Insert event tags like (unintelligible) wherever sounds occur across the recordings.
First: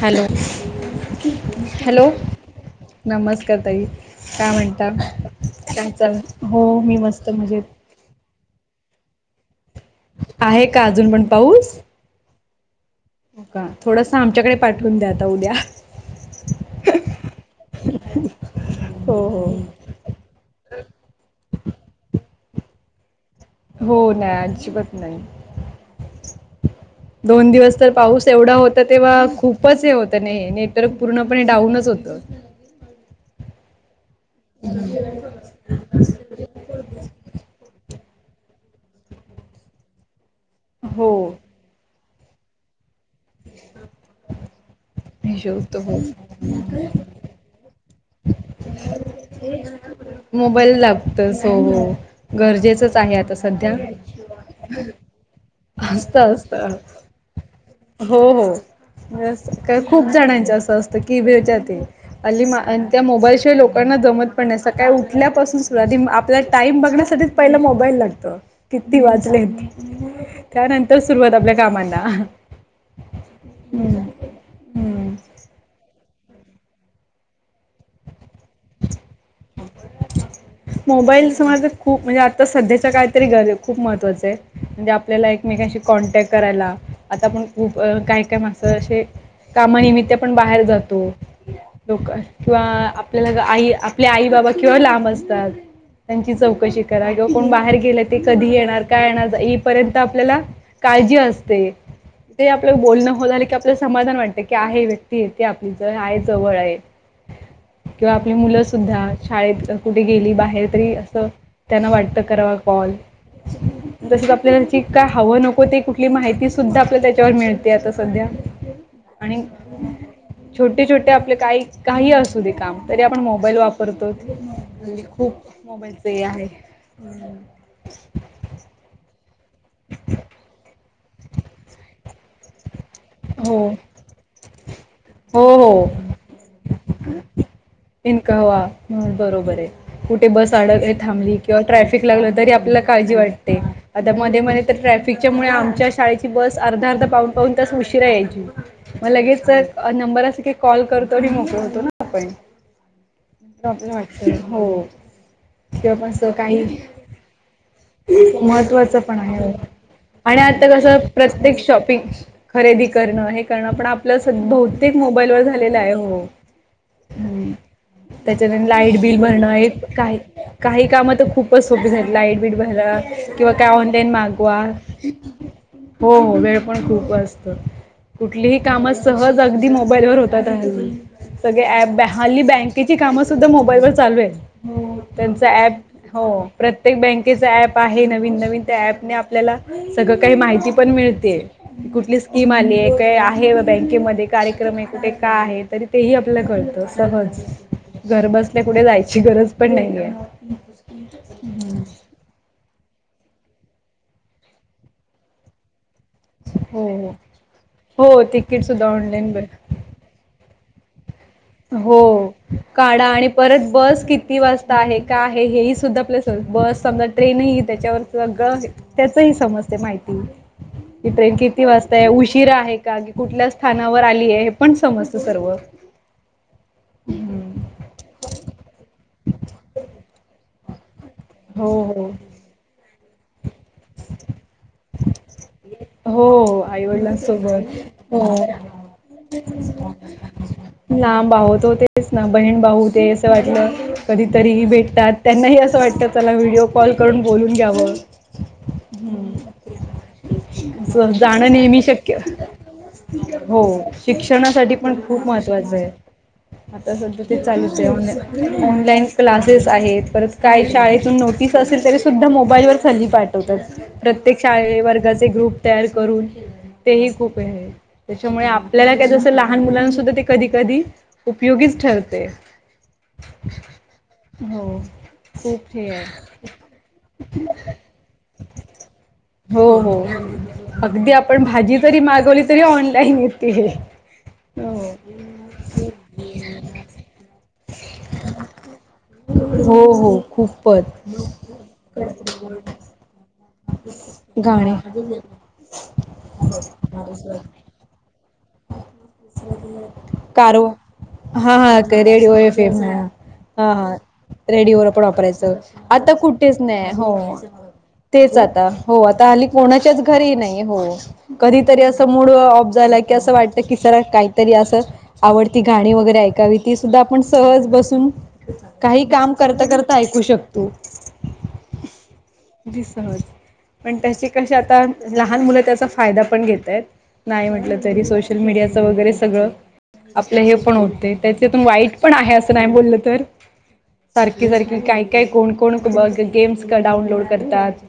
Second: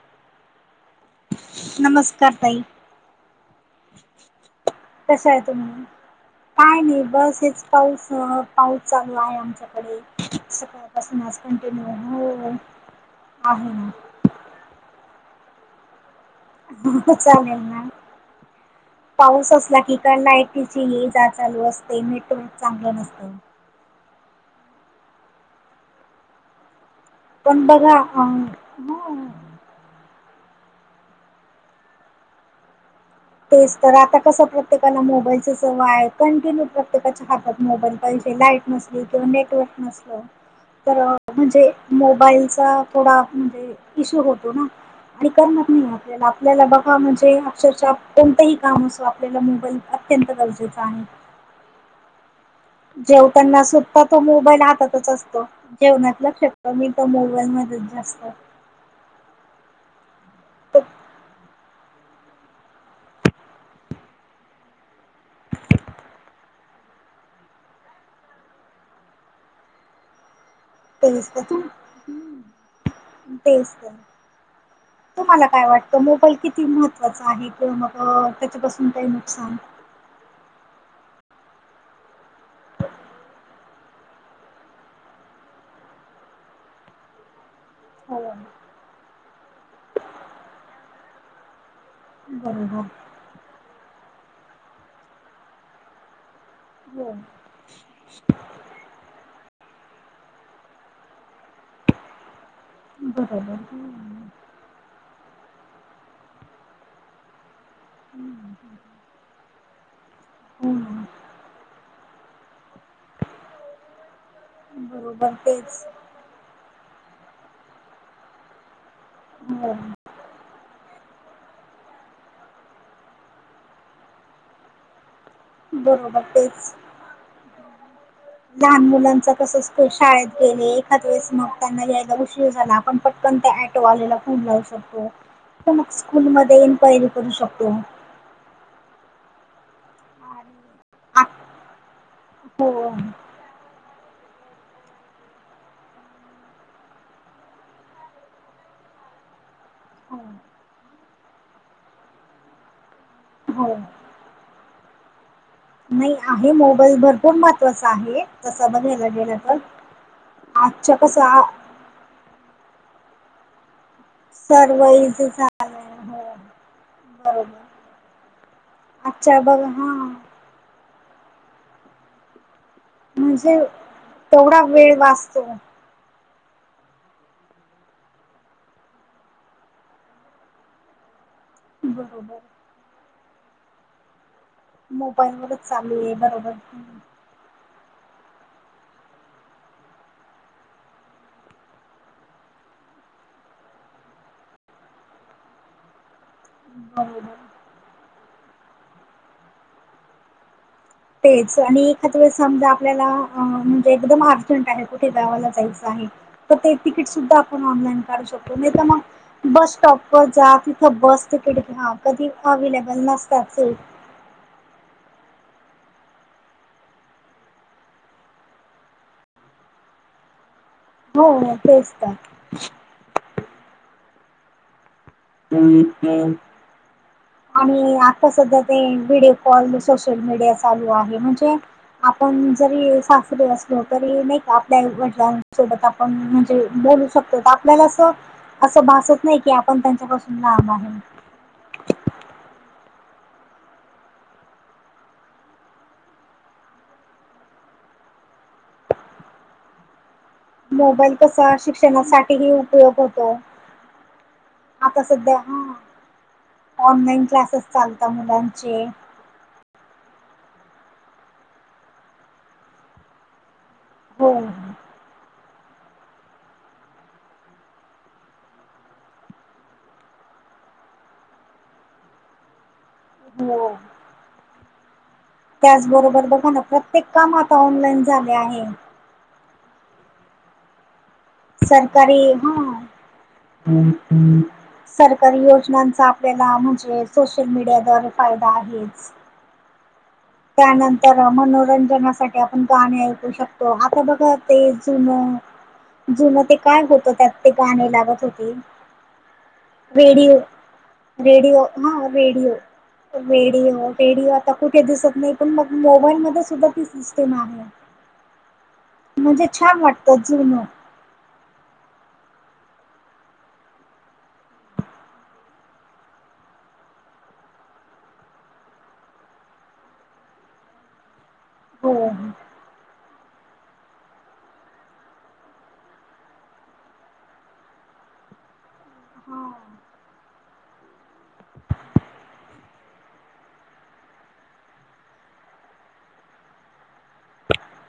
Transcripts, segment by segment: Hello, hello नमस्कार ताई नमस्कार ताई. काय म्हणता? कशा आहे तुम्ही काय चाल? हो काय मी नाही मस्त बस हेच मजेत. पाऊस पाऊस चांगला आहे आमच्याकडे आहे का अजून सकाळपासून पण आज पाऊस? कंटिन्यू हो हो का आहे थोडस आमच्याकडे पाठवून द्या आता उद्या. हो चालेल ना हो हो पाऊस असला की का नाही. तिची ये जा चालू असते, नेटवर्क चांगलं नसतं हो नाही अजिबात नाही. दोन पण दिवस तर बघा अ, पाऊस एवढा होता तेव्हा हो खूप पच हे होतं नाही नेट पूर्णपणे डाऊनच होतं. तेच तर आता कसं प्रत्येकाला मोबाईलचं सवय आहेत. कंटिन्यू प्रत्येकाच्या हातात मोबाईल पाहिजे, लाईट नसली किंवा नेटवर्क नसलं. तर हो म्हणजे मोबाईलचा थोडा म्हणजे इशू होतो ना. आणि हिशोब करमत नाही, तर हो आपल्याला आपल्याला बघा, म्हणजे अक्षरशः कोणतही काम असो आपल्याला मोबाईल अत्यंत गरजेचा आहे. हो हो. गरजेचं जेवताना सुद्धा तो मोबाईल हातातच असतो, जेवणात असतं लक्ष असतं कमी तर मोबाईल म हो हो खूप जणांच असं तर असतं की (unintelligible) अली मा अन त्या मोबाईल शिवाय लोकांना जमत पण नाही सकाळी उठ ठल्यापासून सुद्धा आपला टाइम बघण्यासाठी पहिला मोबाईल लागतो किती वाजलेत? त्यानंतर तेच सुरुवात तर आपल्या तुम कामांना. हम्म तेच तर हम्म (unintelligible) तुम्हाला काय वाटतं? मोबाईल किती महत्त्वाचा आहे किंवा, मग त्याच्यापासून काही नुकसान. (inaudible) मोबाईल समज खूप म्हणजे, आता सध्याच्या काळात तरी ग खूप महत्त्वाचा आहे. म्हणजे आपल्याला एकमेकांशी कॉन्टॅक्ट करायला, आता आपण खूप हो काय काय माणस अशे कामानिमित्त पण बाहेर जातो लोक किंवा बरोबर आपल्याला आई आपले आई बाबा किंवा लांब असतात. त्यांची चौकशी हो करा किंवा कोण बाहेर गेले, ते कधी येणार, काय येणार येईपर्यंत आपल्याला. काळजी असते. ते आपलं बोलणं हो झालं बरोबर की, आपल्या समाधान हम्म. वाटत की आहे, व्यक्ती येते आपली ज आहे जवळ आहे. किंवा आपली हम्म. मुलं सुद्धा शाळेत कुठे गेली, बाहेर हो तरी ना असं त्यांना वाटतं करावा कॉल तसच आपल्याला की काय बरोबर हव नको ते तेच कुठली माहिती सुद्धा आपल्या त्याच्यावर मिळते आता सध्या. आणि छोटे छोटे आपले काही काही असं. काम तरी आपण मोबाईल वापरतो खूप मोबाईलच बरोबर आहे. तेच हम. लहान मुलांच कस शाळेत गेले एखाद वळेस मग त्यांना घ्यायला उशीर झाला. पण पटकन त्या हो ऑटोवाल्याला खूप लावू शकतो हो तर हो मग स्कूलमध्ये. काहीरी करू शकतो. इन कवा म्हण बरोबर आहे कुठे बस अड आ- थांबली की. किंवा ट्रॅफिक लागलं तरी हो आपल्याला काळजी वाटते. आता मध्ये मध्ये तर ट्रॅफिकच्या मुळे आमच्या शाळेची बस अर्धा अर्धा पाऊन पाऊन तास उशिरा यायची. मग लगेच हो नंबर असी कॉल करतो आणि मोकळतो. करतो ना पण हो आप वाटत हो. किंवा पण नाही असं आहे काही मोबाईल भरपूर महत्वाचा आहे तसा महत्त्वाचं बघायला पण गेला आहे तर. आणि आता कस आजच्या कसं आ प्रत्येक शॉपिंग खरेदी करणं हे करणं पण आपण. प्लस सर्व बहुतेक इझी मोबाईलवर झालेला आहे झालंय हो. हम्म बरोबर त्याच्या लाइट बिल आजच्या भरणं बघ आहे हा काय. काही कामं तर खूपच सोपी झाली लाईट बीट भरला. किंवा म्हणजे काय ऑनलाईन मागवा तेवढा वेळ वाचतो हो हो वेळ पण खूप वाचतो. कुठलीही कामं सहज अगदी मोबाईलवरर होतात हल्ली. सगळे अँप बरोबर हल्ली बँकेची कामं सुद्धा मोबाईल वर चालू आहेत. हो मोबाईलवरच त्यांचा ऍप चालू आहे हो बरोबर प्रत्येक बँक. ते जे ऍप आहे नवीन नवीन त्या ऍपणे आपल्याला सगळं काही माहिती पण मिळते. कुठली स्कीम आली आहे काय आहे बँकेमध्ये कार्यक्रम आहे कुठे का आहे तरी. तेही आपल्या कळतं बरोबर सहज घर बसल्या कुठे जायची गरज पण नाहीये. तेच आणि एखाद वेळेस समजा आपल्याला म्हणजे अ एकदम अर्जंट आहे कुठे जावाला जायचं आहे. तर ते हो तिकीट हो सुद्धा आपण ऑनलाईन हो काढू शकतो तिकीट नाही तर सुद्धा ऑनलाईन मग बस भेट स्टॉप वर जा तिथं बस. तिकिड हा हो कधी अवेलेबल काढा आणि नसतच. परत बस किती वाजता. ता आहे का आहे हे ह सुद्धा प्लेस बस समजा ट्रेनही त्याच्यावर सगळं आहे. त्याच ही समजते माहिती की ट्रेन हो किती तेच वाजताय उशीरा आहे. गाडी कुठल्या स्थानावर आली आहे हे पण समजत सर्व. हम्म आणि आता सध्या ते व्हिडओ कॉल सोशल मीडियाच. चालू आहे म्हणजे हो हो आपण जरी सासरी असलो तरी नाही आपल्या आई वडलां. त्याच्या सोबत आप हो म्हणजे बोलू शकतो आईवडिलांसोबत आपल्याला अस हो अस भासत नाही की आपण त्यांच्या. लांब. आहोत तर होतेच ना बहीण भाऊ ते असं वाटलं कधीतरी भेटतात त्यांनाही असं वाटतं. त्याला व्हिडिओ कॉल करून बोलून घ्यावं. हम्म. मोबाईल जाणं कसा नेहमी शक्य शिक्षणासाठीही उपयोग होतो हो शिक्षणासाठी. पण आता खूप सध्या महत्त्वाचं आहे हा आता सधा ऑनलाईन ते क्लासेस चालूच आहे ऑन चालता मुलांचे ऑनलाईन. क्लासेस आहेत परत काय शाळेतून नोटीस असेल तरी सुद्धा मोबाईल वर हाली पाठवतात. हो प्रत्येक शाळे वर्गाचे ग्रुप तयार करून तेही खूप आहे. त्याच्यामुळे आपल्याला काय जसं लहान मुलांसद्धा ते कधी कधी. उपयोगीच ठरते. हो, हो, खूप हे आहे त्याचबरोबर बघा ना प्रत्येक काम आता ऑनलाईन झाले आहे. हो हो, अगदी आपण. भाजी जरी मागवली तरी ऑनलाईन. येते हम हम. हो सरकारी योजनांचा आपल्याला म्हणजे सोशल मीडिया द्वारे फायदा आहेच. हो हो, खूपच त्यानंतर मनोरंजनासाठी आपण गाणी ऐकू शकतो. तो आता बघा ते जुन. गाणे जुनं ते काय होतं त्यात ते गाणे लागत होते. रेडिओ करो. हा हा, ते रेडिओ हे फेम आहे हा रेडिओ हा आता रेडिओ कुठे वर आपण. दिसत नाही वापरायच पण मग आता मोबाईल मध्ये कुठेच सुद्धा ती नाही हो. सिस्टीम आहे. तेच आता हो आता हली म्हणजे छान कोणाच्याच वाटतं घरीही नाही जुनं हो. कधीतरी असं मूड ऑफ झाला की असं वाटत की सर काहीतरी असं. आवडती गाणी वगैरे ऐकावी ती सुद्धा आपण सहज बसून. काही काम करता करता ऐकू शकतो हो दिस ''--'' सज पण त्याचे कशी आता लहान मुलं त्याचा फायदा पण घेत आहेत नाही म्हटलं. तरी सोशल मीडियाचं वगैरे सगळं. हा. आपलं हे पण होतते त्याच्यातून वाईट पण आहे असं नाही बोललं तर. सारखी सारखी काय काय कोण कोण बघ गेम्स डाउनलोड करतात.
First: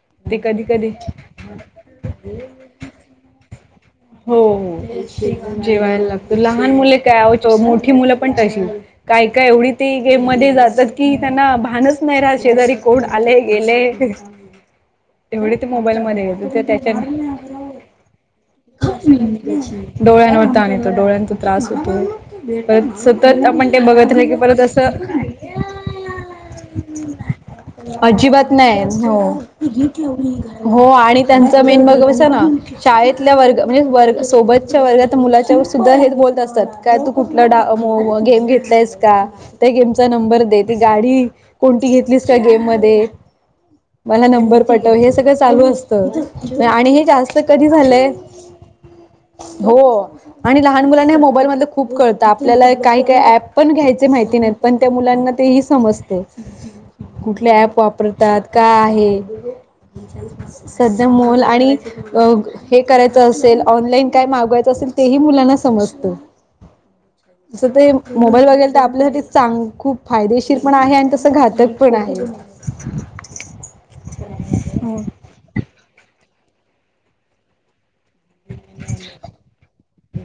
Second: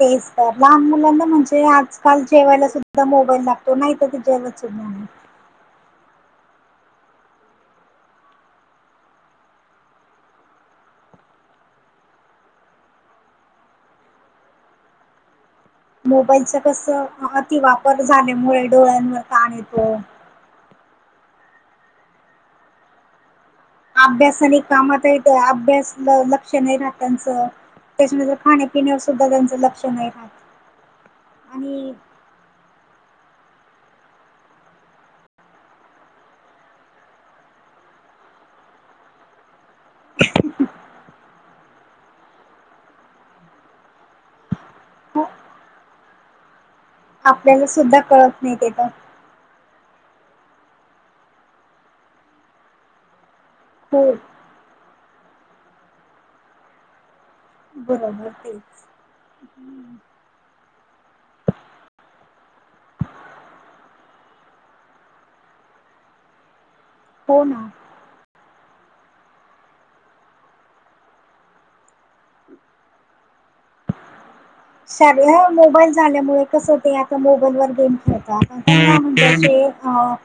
तेच ते तर कधी लहान कधी मुलांना म्हणजे आजकाल जेवायला सुद्धा मोबाईल लागतो. नाही तर ते हो जेवत सुद्धा नाही. जेवायला लागत लहान मुले काय आत मोठी मुलं पण तशीच. काय काय एवढी ते गेम मध्ये जातात की त्यांना भानच नाही राहा शेजारी कोण. आलेय गेलेय. (inaudible) तेवढे ते मोबाईल मध्येेत तर त्याच्यानी. अति वापर झाल्यामुळे. डोळ्यांवर ताण येतो. डोळ्यांवर तान येत डोळ्यांचा त्रास होतो. पर सतत आपण ते बघत रा की अभ्यास आणि परत असं. कामातही ते अभ्यास लक्ष नाही राहत त्यांचं. त्याच्यानंतर अजिबात नाही खाण्यापिण्यावर सुद्धा त्यांचं लक्ष नाही राहत. हो आणि त्यांच मेन ब आणि ''--'' तर शाळेतल्या वर्ग. म्हणजे वर्ग सोबतच्या वर्ग तर मुलाच्यावर सुद्धा हेच बोलत असतात काय तू कुठला डा गेम घेतलस. का त्या गेमचा नंबर दे ती गाडी कोणती घेतलीस का गेम मध्ये. मला नंबर पटव हे सगळं चालू असत आणि हे जास्त कधी झालंय. माहितीये का. हो आणि लहान मुलांना मोबाईल मधलं खूप कळतं आपल्याला काही काही ऍप. पण घ्यायचे हो माहिती नाहीत पण त्या मुलांना ते ही समजते. कुठले ऍप बरोबर वापरतात ते का आहे. सध्या मुल आणि अ हे. करायच असेल ऑनलाईन काय मागवायचं असेल तेही मुलांना समजत. हो ना तसं ते. मोबाईल वगैल तर आपल्यासाठी चांग खूप फायदेशीर पण आहे आणि तसं घातक पण आहे. (inaudible) हो श मोबाईल झाल्यामुळे कस होत. आता मोबाईल वर गेम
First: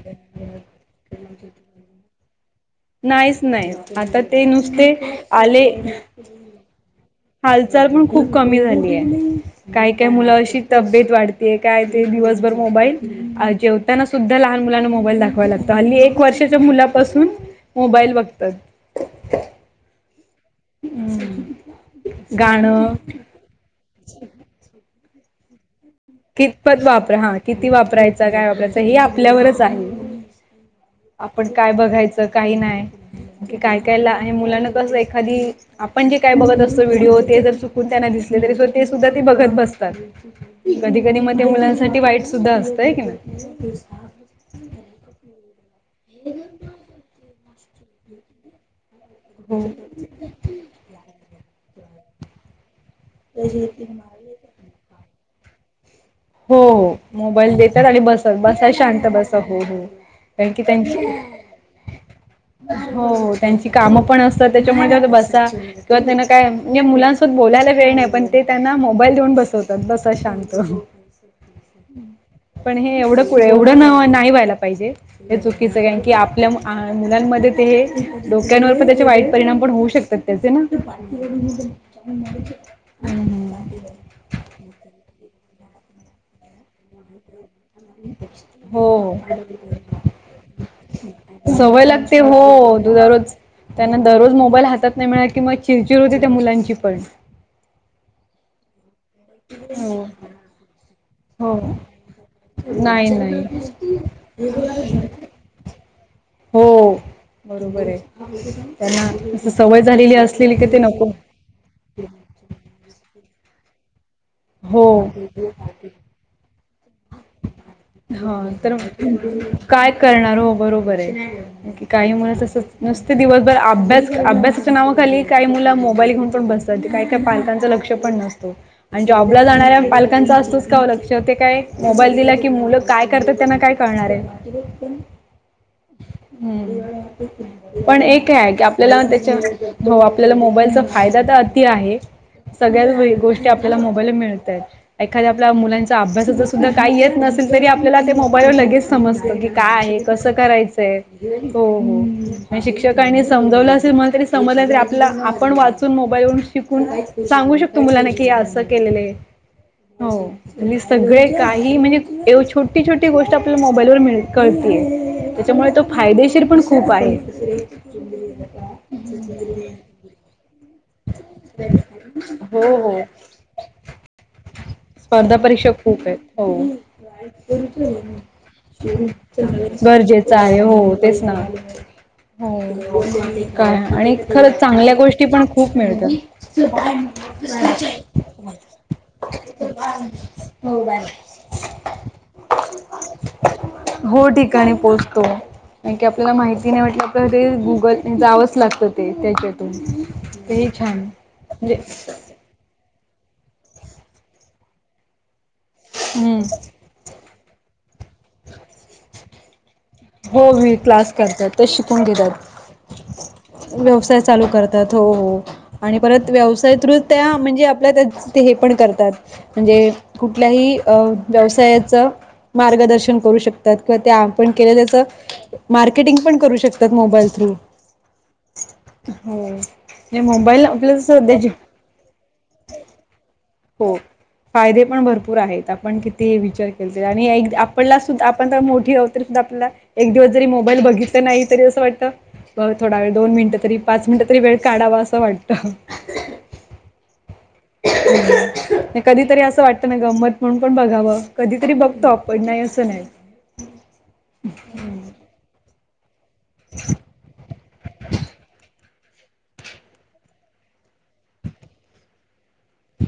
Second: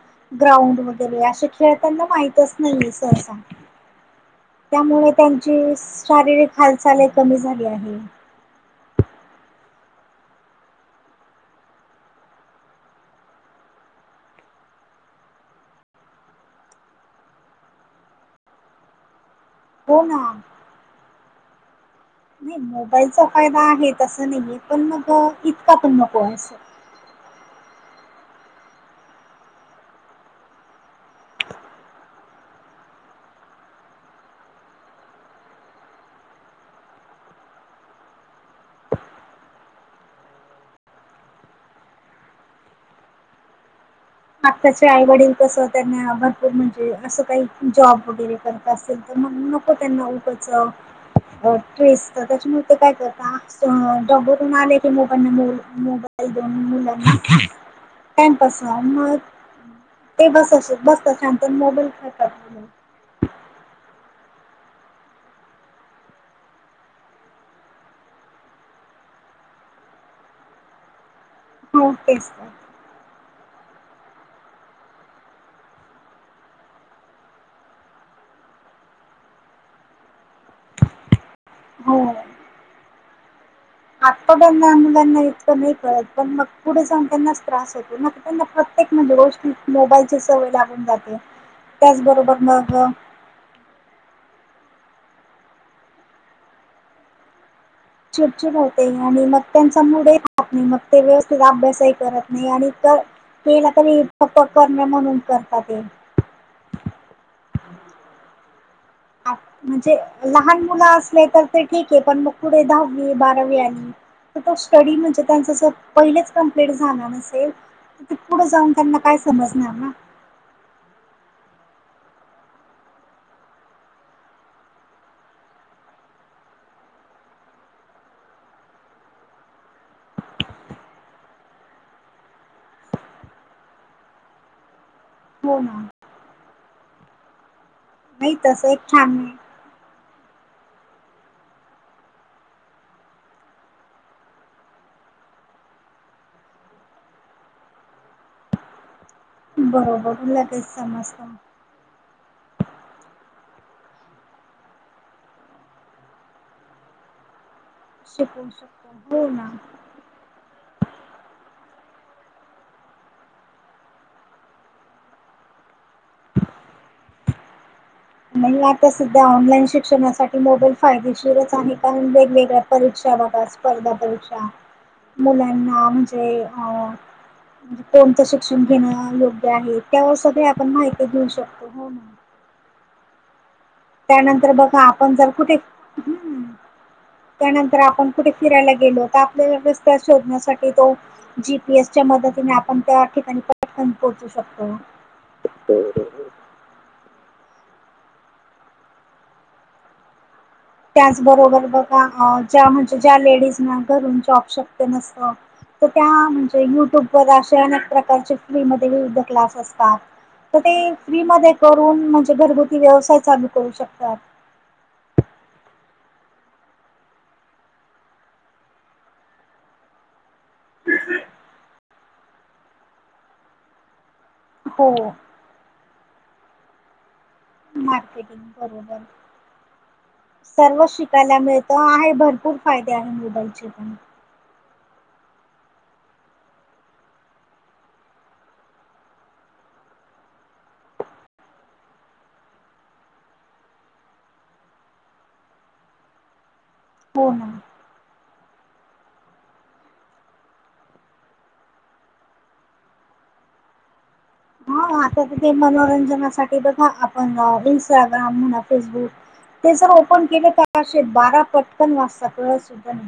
(inaudible) ग्राउंड वगैरे असे खेळताना माहितच नाहीये स सा. नाहीच नाही आता ते नुसते त्यामुळे त्यांची आले शारीरिक हालचाल कमी झाली हालचाल आहे. पण खूप कमी झालीये. काय काय मुल अशी तब्येत वाढतेय. काय ते दिवसभर मोबाईल. अ जेव तांना सुद्धा लहान मुलांना मोबाईल दाखवाला लागत. हल्ली एक वर्षाच्या मुलापासून मोबाईल बघतात. हो ना. नाही गाणं. मोबाईलचा फायदा आहे तसं नाहीये. पण मग इतका पण नको. असं कितपत वापरा, हा किती वापरायचा? काय वापरायच? हे आपल्यावरच आहे. आपण काय बघायचं काय नाय. की काय काय ला आणि मुलाना कसं एखादी आपण जे काय बघत असतो व्हिडिओ. ते जर चुकून त्यांना दिसले. तरी स ते सुद्धा ते बघत बसतात. कधी कधी मग ते मुलांसाठी वाईट सुद्धा असतंय की ना. आताचे आईवडील कसं, त्यांना भरपूर म्हणजे, असं काही जॉब वगैरे करत असेल. तर म्हणून हो. नको त्यांना उगच ट्रेस. तर त्याच्यामुळे ते काय करत का त जॉब वरून आले की, मोबाईलना मो मोबा मोबाईल देऊन हो हो मुलांना मोबाईल देतात आणि बस टाईमपास बसा व्हावा. शांत मग बसा हो हो ते बस कारण की त्यांची बसता शांत न मोबाईल खेळतात ते मुल. हो त्यांची कामं पण असतात. त्याच्यामुळे ते म्हणता बसा किंवा त्यांना काय म्हणजे मुलांसोबत बोलायला वेळ नाही. पण ते त्यांना मोबाईल देऊन बसवतात. बसा शांत. To test. पण हे एवढं एवढं नाही व्हायला पाहिजे. हे चुकीचंय कारण की आपल्या, मुलांमध्ये ते डोक्यांवर पण त्याचे वाईट परिणाम पण होऊ शकतात. त्याचे ना. हम्म हम्म. (inaudible) ह (inaudible) आता त्यांना मुलांना इतकं नाही कळत. पण मग पुढे जाऊन त्यांनाच त्रास होतो. त्यांना प्रत्येक म्हणजे हो गोष्टी मोबाईलची सवय लागून जाते. सवय लागते. त्याचबरोबर मग हो दरोज. त्यांना दररोज मोबाईल हातात नाही मिळाला कि, म चिडचिड होते त्या मुलांची पण. चिडचिड होते. आणि मग त्यांचा हो मुडे राहात नाही मग. ते व्यवस्थित हो अभ्यासही करत नाही. आणि नाही केला तरी फक्त नाही करणे म्हणून करता ते. हो बरोबरे. त्यांना सवय म्हणजे झालेली असलेली लहान की, ते मुलं नको असले तर ते ठीके. पण मग पुढे दहावी बारावी आली. तर तो स्टडी हो म्हणजे त्यांच जर पहिलेच कंप्लीट झाला नसेल. तर ते हा पुढे जाऊन तर त्यांना काय समजणार ना काय करणार हो बरोबरे. काही मुलं तसं नुसते दिवसभर अभ्यास, अभ्यासाच्या नावाखाली काही मुलं मोबाईल घेऊन पण बस काही काही पालकांचं लक्ष पण नसत. आणि जॉबला जाणाऱ्या पालकांचा असतच कवा लक्ष. ते काय मोबाईल दिला की मुलं काय करतात. त्यांना काय कळणारे. न (unintelligible) हो ना. हम्म, पण एके नाही की तसं एक आपल्याला छान त्याच्या आपल्याला मोबाईलचा फायदा त अति आहे. सगळ्या गोष्टी आ ल्याला मोबाईलव मिळतायेत. एखाद्या आपल्या मुलांचा अभ्यासाच सुद्धा काही येत नसेल तरी आपल्याला ते मोबाईलवर लगेच. समजत की काय आहे बरोबर कसं लगेच करायचंय समजतं हो हो. शिक्षकांनी समजवलं असेल म्हण तरी समजलं तरी आपला आपण वाचून मोबाईल वून शिकून. सांगू शकतो मुलाना कि शिकवू असं केलेलं शकतो हो ना हो. आणि सगळे काही म्हणजे एव छोटी छोटी गोष्ट आपल्याला मोबाईलवर मिळ कळतीय. त्याच्यामुळे तो फायदेशीर पण खूप आहे. नाही आता सध्या ऑनलाईन शिक्षणासाठी. ही मोबाईल फायदेशीरच आहे कारण वेगवेगळ्या हो हो परीक्षा बघा स्पर्धा परीक्षा. स्पर्धा परीक्षा मुलांना खूप आहेत म्हणजे हो. अ. म्हणजे कोणतं शिक्षण घेणं योग्य आहे त्यावर गरजेचं सगळे आहे आपण हो माहिती तेच घेऊ ना. शकतो हो ना. हो काय आणि खरं त्यानंतर बघा चांगल्या आपण गोष्टी जर पण कुठे खूप मिळत. हम्म त्यानंतर आपण कुठे फिरायला गेलो तर आपल्याला रस्त्या शोधण्यासाठी तो जीपीएसच्या मतीने आपण त्या ठिकाणी पटकन पोहचू हो ठिकाणी शकतो. पोहोचतो. कारण की आपल्याला माहिती नाही म्हटलं आपल्या ते गुगल जावंच लागतं ते त्याच्यातून. तेही छान त्याचबरोबर म्हणजे बघा हा. ज्या म्हणजे ज्या लेडीजना घरून जॉब शक्य नसत तर त्या हम्म. म्हणजे युट्यूब. व अशे अनेक प्रकारचे फ्री मध्ये विविध क्लास असतात. हो तात तर मी ते क्लास फ्री म करतात ते शिकून करून म्हणजे घेतात घरगुती व्यवसाय चालू करू शकतात. त्या हो हो आणि परत व्यवसायतू त्या म्हणजे आपल्या त्या हे पण करतात. म्हणजे कुठल्याही अ व्यवसायाचं. मार्गदर्शन करू शकतात किंवा आपण केले हो त्याचं. मार्केटिंग पण करू शकतात मोबाईल थ्रू. मार्केटिंग बरोबर हो. मोबाईल सर्व आपल्या शिकायला सध्याची मिळत. त आहे भरपूर फायदे आहे मोबाईल. हो, फायदे पण भरपूर आहेत आपण किती विचार केले ते आणि एक आपला सुद्धा आपण तर मोठी आहोत तरी सुद्धा आपल्याला. एक दिवस जरी मोबाईल बघितलं नाही तरी असं वाटत. बघ थोडा वेळ दोन मिनिटं तरी पाच मिनिटं तरी वेळ काढावा असं वाटतं. हो ना, ह (inaudible) नाही कधीतरी असं वाटतं ना गंमत म्हणून पण बघावं कधीतरी बघतो आपण नाही असं नाही. ् (inaudible) आता तर ते मनोरंजनासाठी बघा आपण इनंस्टाग्राम म्हणा फेसबुक. ते जर ओपन केलं तरशेत बारा पटकन वाजता कळत सुद्धा नाही.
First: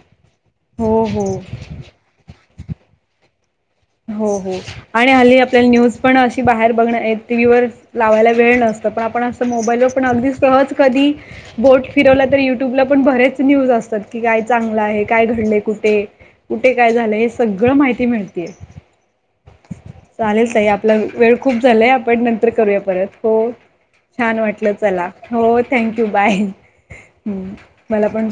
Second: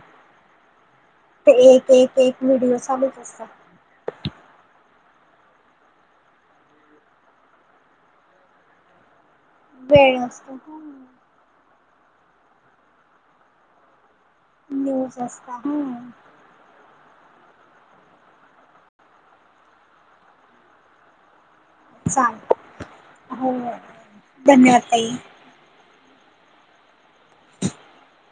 हो हो. ते एक एक एक वीडिओ चागत असतात. हो हो, आणि हल्ली आपल्याला न्यूज पण अशी बाहेर बघण टी व्ही वर लावायला वेळ नसत पण आपण असं. पण मोबाईलवर पण वेळ अगदी असतो सहज कधी. बोट फिरवला तर युट्यूबला पण बरेच न्यूज असतात की काय चांगलं आहे न्यूज काय असता घडले कुठे. हम्म कुठे काय झालंय हे सगळं माहिती मिळतीय. चालेल ताई आपण. ल वेळ खूप झालंय आपण नंतर चालेल करूया परत हो छान वाटलं धन्यवाद चला ताई. हो. थँक्यू बाय मला पण